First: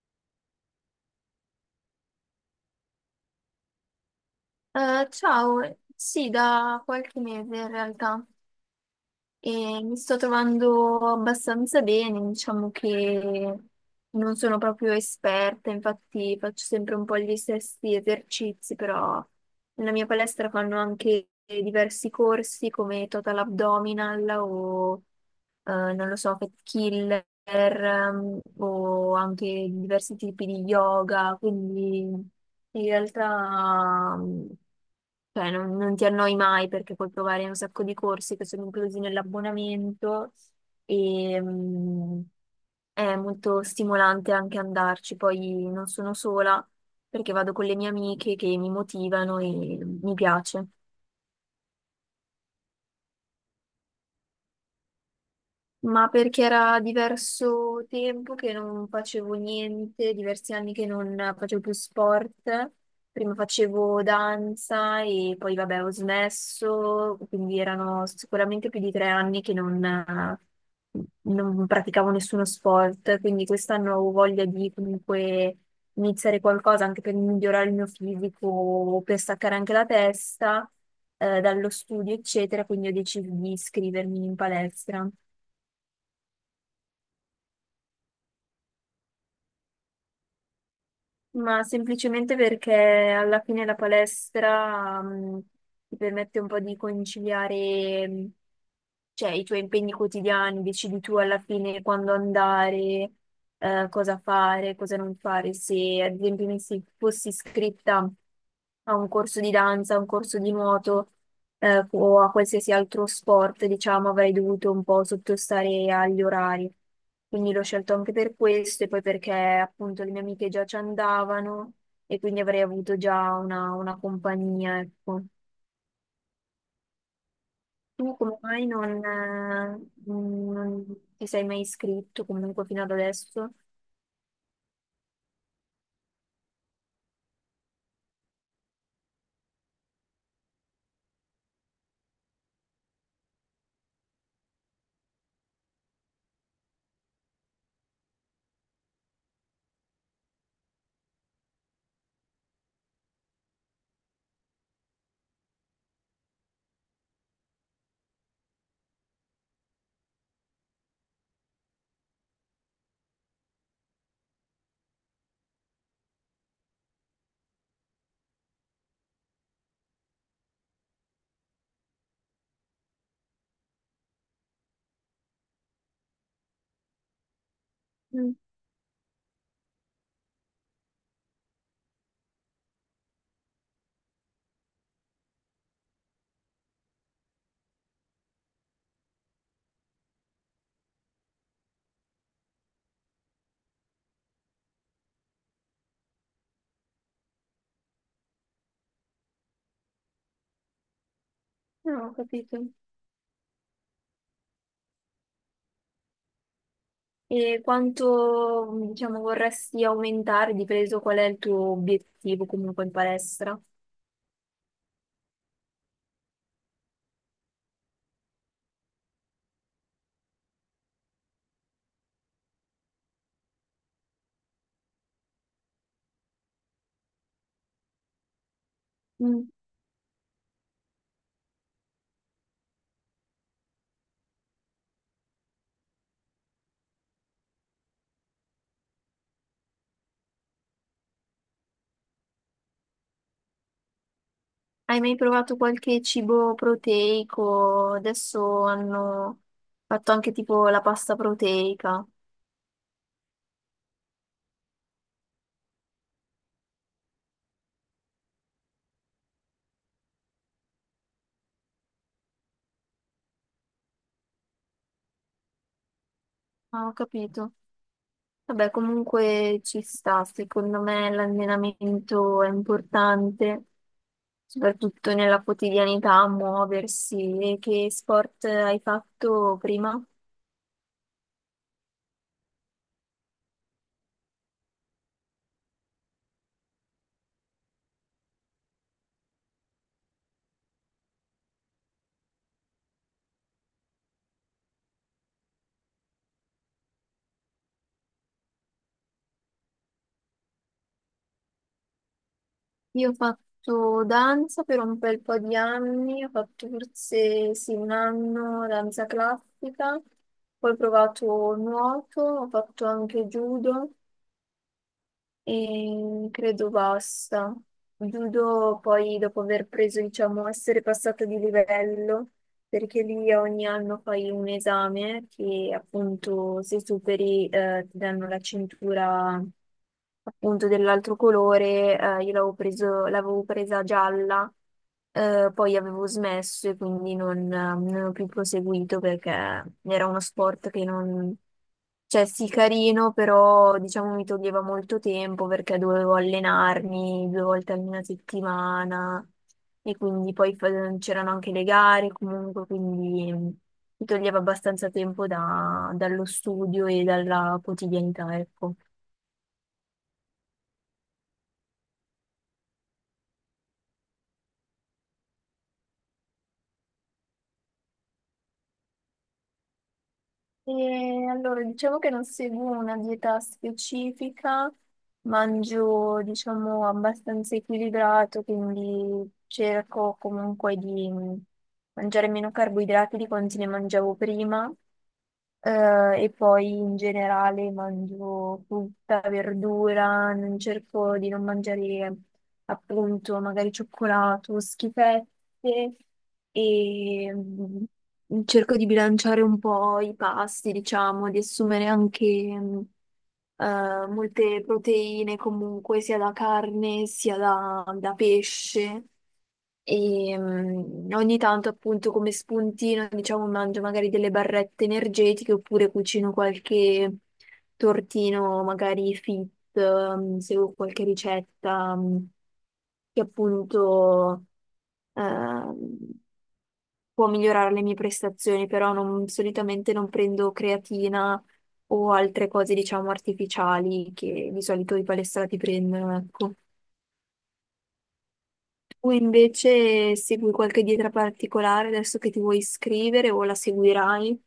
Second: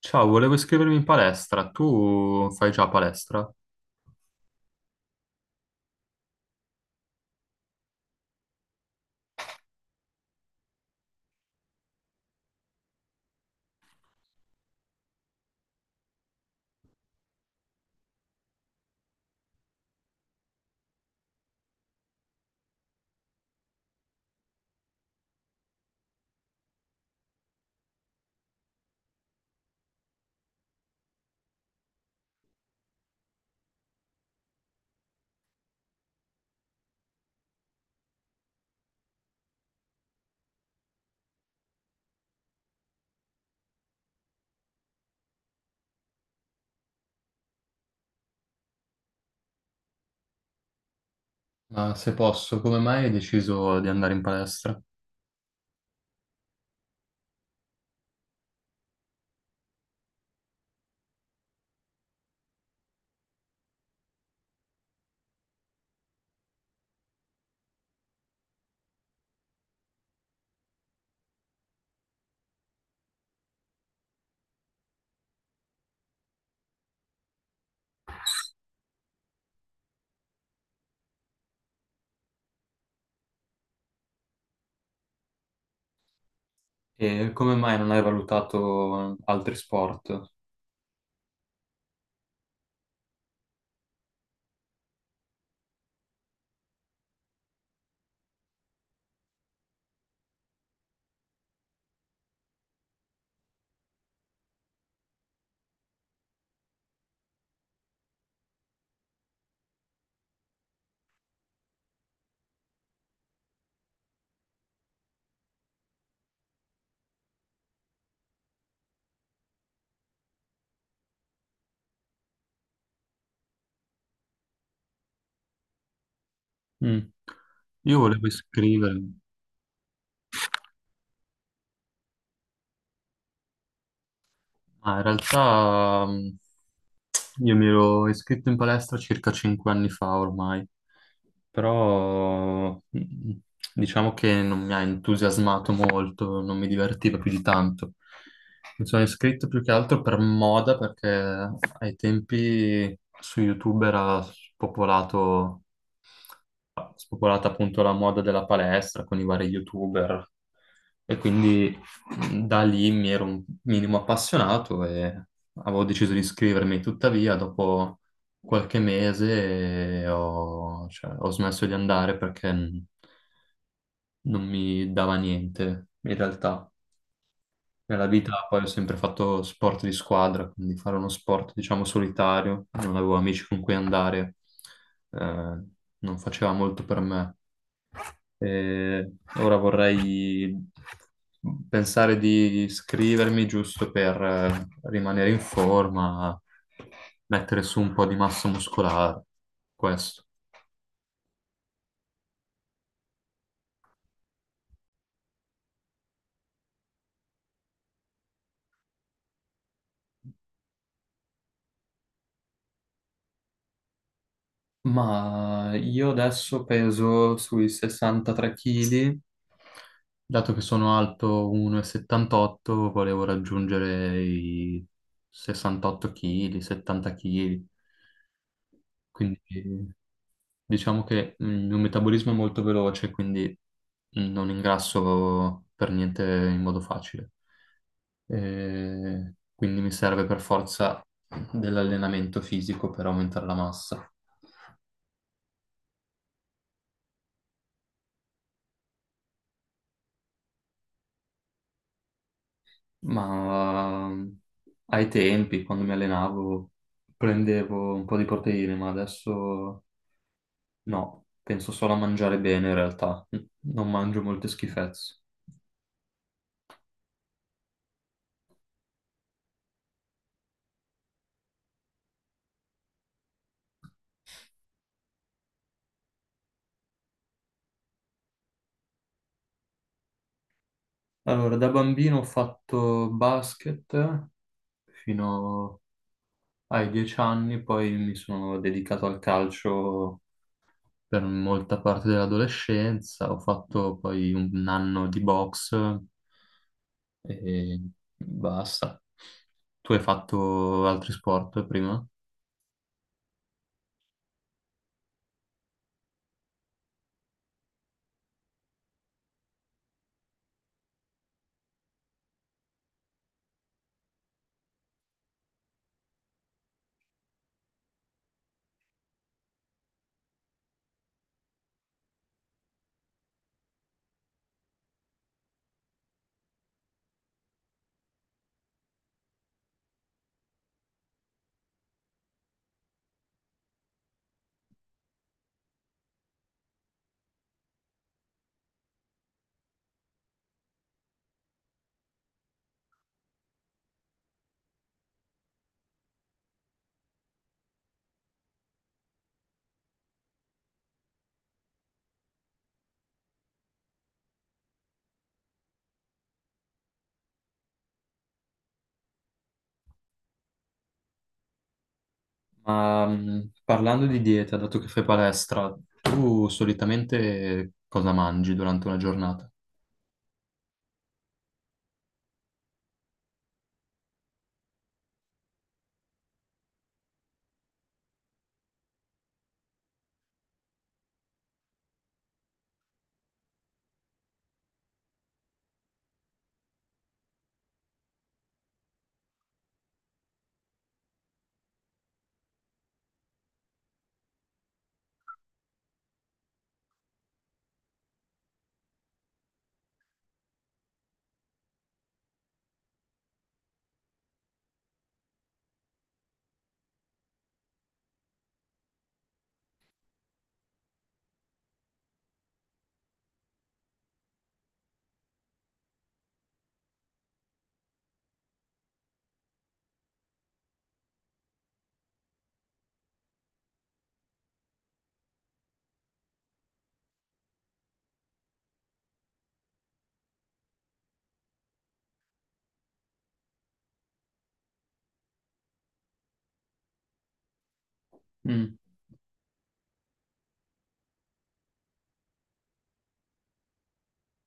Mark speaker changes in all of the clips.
Speaker 1: Ciao, volevo iscrivermi in palestra. Tu fai già palestra?
Speaker 2: Ciao, sì, da qualche mese in realtà, e mi sto trovando abbastanza bene. Diciamo che non sono proprio esperta, infatti faccio sempre un po' gli stessi esercizi, però nella mia palestra fanno anche diversi corsi come total abdominal o non lo so, fat killer, o anche diversi tipi di yoga, quindi in realtà... Cioè, non ti annoi mai perché puoi provare un sacco di corsi che sono inclusi nell'abbonamento, e è molto stimolante anche andarci. Poi non sono sola perché vado con le mie amiche che mi motivano, e mi piace.
Speaker 1: Ma se posso, come mai hai deciso di andare in palestra?
Speaker 2: Ma perché era diverso tempo che non facevo niente, diversi anni che non facevo più sport. Prima facevo danza e poi vabbè ho smesso, quindi erano sicuramente più di 3 anni che non praticavo nessuno sport, quindi quest'anno ho voglia di comunque iniziare qualcosa anche per migliorare il mio fisico, per staccare anche la testa dallo studio, eccetera, quindi ho deciso di iscrivermi in palestra.
Speaker 1: E come mai non hai valutato altri sport?
Speaker 2: Ma semplicemente perché alla fine la palestra, ti permette un po' di conciliare, cioè, i tuoi impegni quotidiani, decidi tu alla fine quando andare, cosa fare, cosa non fare. Se ad esempio fossi iscritta a un corso di danza, a un corso di nuoto, o a qualsiasi altro sport, diciamo, avrei dovuto un po' sottostare agli orari. Quindi l'ho scelto anche per questo, e poi perché appunto le mie amiche già ci andavano, e quindi avrei avuto già una compagnia, ecco.
Speaker 1: Mm. Io
Speaker 2: Tu
Speaker 1: volevo
Speaker 2: come mai non,
Speaker 1: iscrivermi,
Speaker 2: eh, non ti sei mai iscritto comunque fino ad adesso?
Speaker 1: ma in realtà io mi ero iscritto in palestra circa 5 anni fa ormai. Però diciamo che non mi ha entusiasmato molto, non mi divertiva più di tanto. Mi sono iscritto più che altro per moda perché ai tempi su YouTube era popolato spopolata appunto la moda della palestra con i vari YouTuber, e quindi da lì mi ero un minimo appassionato e avevo deciso di iscrivermi. Tuttavia, dopo qualche mese cioè, ho smesso di andare perché non mi dava niente in realtà. Nella
Speaker 2: Mm,
Speaker 1: vita poi ho sempre fatto sport di squadra, quindi fare uno sport, diciamo, solitario, non avevo amici con cui andare, eh, non faceva molto per me. Eh, Ora vorrei pensare di iscrivermi giusto per rimanere in forma, mettere su un po' di massa muscolare, questo.
Speaker 2: no, ho capito. E quanto, diciamo, vorresti aumentare, di peso? Qual è il tuo obiettivo comunque in palestra?
Speaker 1: Ma io adesso peso sui 63 kg, dato che sono alto 1,78, volevo raggiungere i 68 kg, 70 kg,
Speaker 2: Mm.
Speaker 1: quindi... Diciamo che il mio metabolismo è molto veloce, quindi non ingrasso per niente in modo facile. E quindi mi serve per forza dell'allenamento fisico per aumentare la massa.
Speaker 2: Hai mai provato qualche cibo proteico? Adesso hanno fatto anche tipo la pasta proteica.
Speaker 1: Ma ai tempi, quando mi allenavo, prendevo un po' di proteine, ma adesso no, penso solo a mangiare bene in realtà, non mangio molte schifezze.
Speaker 2: Ah, ho capito. Vabbè, comunque ci sta, secondo me l'allenamento è importante, soprattutto nella quotidianità, muoversi. E che sport hai fatto prima?
Speaker 1: Allora, da bambino ho fatto basket fino ai 10 anni, poi mi sono dedicato al calcio per molta parte dell'adolescenza, ho fatto poi 1 anno di box e basta. Tu hai fatto altri sport prima?
Speaker 2: Io ho fatto danza per un bel po' di anni, ho fatto forse sì, un anno danza classica, poi ho provato nuoto, ho fatto anche judo. E credo basta. Judo poi dopo aver preso, diciamo, essere passato di livello, perché lì ogni anno fai un esame che appunto se superi ti danno la cintura appunto dell'altro colore. Io l'avevo presa gialla, poi avevo smesso e quindi non ho più proseguito, perché era uno sport che non, cioè sì, carino, però diciamo mi toglieva molto tempo perché dovevo allenarmi due volte alla settimana, e quindi c'erano anche le gare comunque, quindi mi toglieva abbastanza tempo dallo studio e dalla quotidianità, ecco.
Speaker 1: Ma parlando di dieta, dato che fai palestra, tu solitamente cosa mangi durante una giornata?
Speaker 2: E allora, diciamo che non seguo una dieta specifica, mangio, diciamo, abbastanza equilibrato, quindi cerco comunque di mangiare meno carboidrati di quanti ne mangiavo prima. E poi in generale mangio frutta, verdura, non cerco di non mangiare appunto magari cioccolato, schifette, e cerco di bilanciare un po' i pasti, diciamo, di assumere anche mm, molte proteine comunque, sia da carne sia da pesce. E ogni tanto, appunto, come spuntino, diciamo, mangio magari delle barrette energetiche oppure cucino qualche tortino, magari fit, seguo qualche ricetta, che appunto Ehm, può migliorare le mie prestazioni, però solitamente non prendo creatina o altre cose, diciamo, artificiali che di solito i palestrati prendono, ecco.
Speaker 1: Mm.
Speaker 2: Tu invece segui qualche dieta particolare adesso che ti vuoi iscrivere, o la seguirai?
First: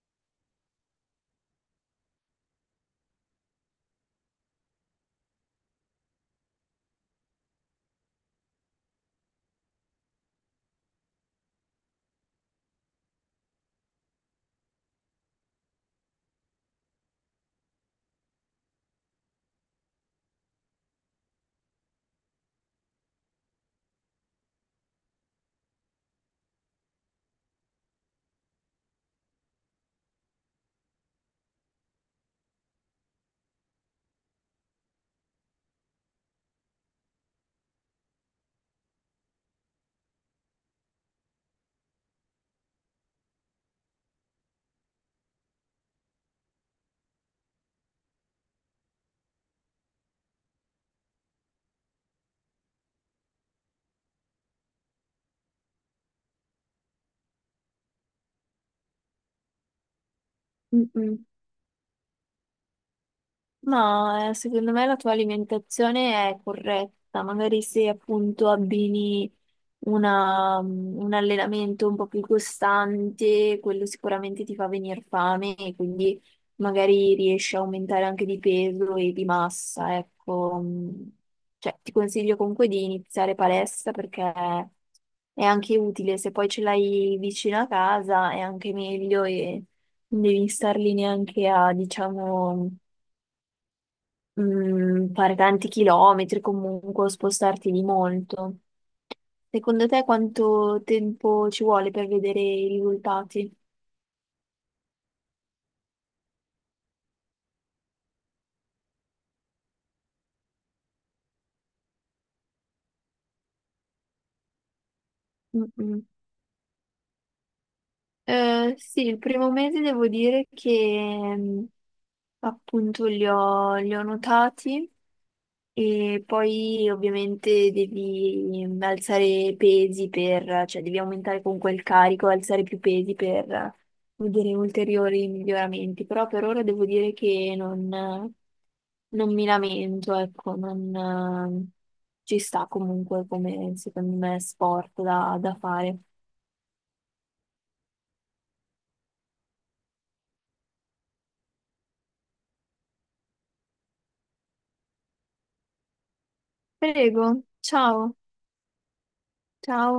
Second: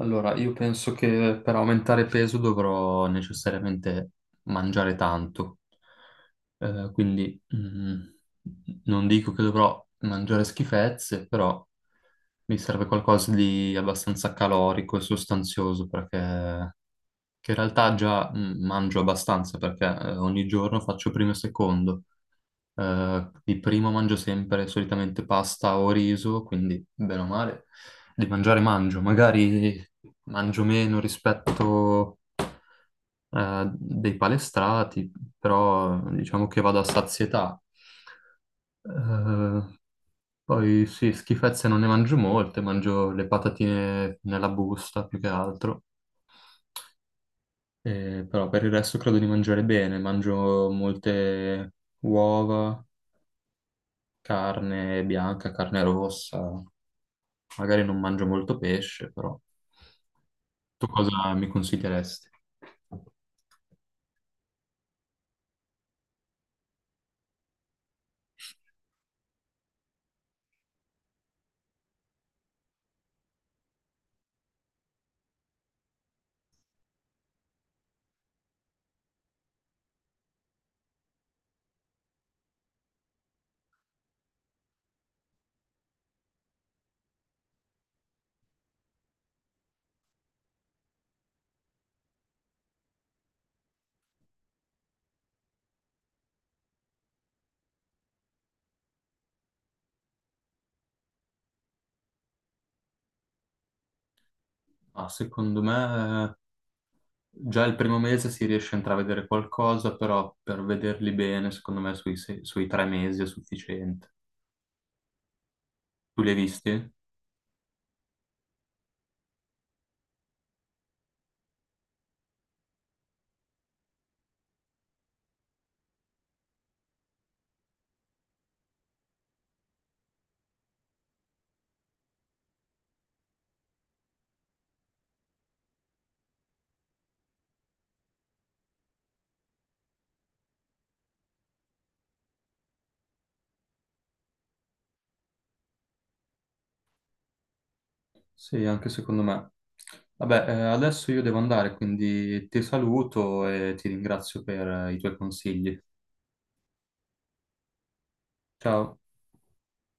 Speaker 1: Allora, io penso che per aumentare peso dovrò necessariamente mangiare tanto. Quindi non dico che dovrò mangiare schifezze, però mi serve qualcosa di abbastanza calorico e sostanzioso, perché che in realtà già mangio abbastanza, perché ogni giorno faccio primo e secondo, di primo mangio sempre solitamente pasta o riso, quindi bene o male di mangiare mangio, magari mangio meno rispetto dei palestrati, però diciamo che vado a sazietà. Eh, Poi sì, schifezze non ne mangio molte, mangio le patatine nella busta più che altro. Però per il resto credo di mangiare bene, mangio molte uova, carne bianca, carne rossa. Magari non mangio molto pesce, però tu
Speaker 2: Mm-mm.
Speaker 1: cosa mi consiglieresti?
Speaker 2: No, secondo me la tua alimentazione è corretta, magari se appunto abbini un allenamento un po' più costante, quello sicuramente ti fa venire fame e quindi magari riesci a aumentare anche di peso e di massa, ecco. Mm. Cioè, ti consiglio comunque di iniziare palestra perché è anche utile, se poi ce l'hai vicino a casa è anche meglio e non devi star lì neanche a, diciamo, fare tanti chilometri comunque o spostarti di molto. Secondo te quanto tempo ci vuole per vedere i risultati?
Speaker 1: Ah, secondo me già il primo mese si riesce a intravedere qualcosa, però per vederli bene, secondo me sui 3 mesi è sufficiente.
Speaker 2: Mm, mm.
Speaker 1: Tu li hai visti?
Speaker 2: Sì, il primo mese devo dire che appunto li ho notati. E poi ovviamente devi alzare pesi per, cioè devi aumentare comunque il carico, alzare più pesi per vedere ulteriori miglioramenti. Però per ora devo dire che non mi lamento, ecco, non ci sta comunque come secondo me sport da fare.
Speaker 1: Sì, anche secondo me. Vabbè, adesso io devo andare, quindi ti saluto e ti ringrazio per i tuoi consigli.
Speaker 2: Prego, ciao,
Speaker 1: Ciao.
Speaker 2: ciao.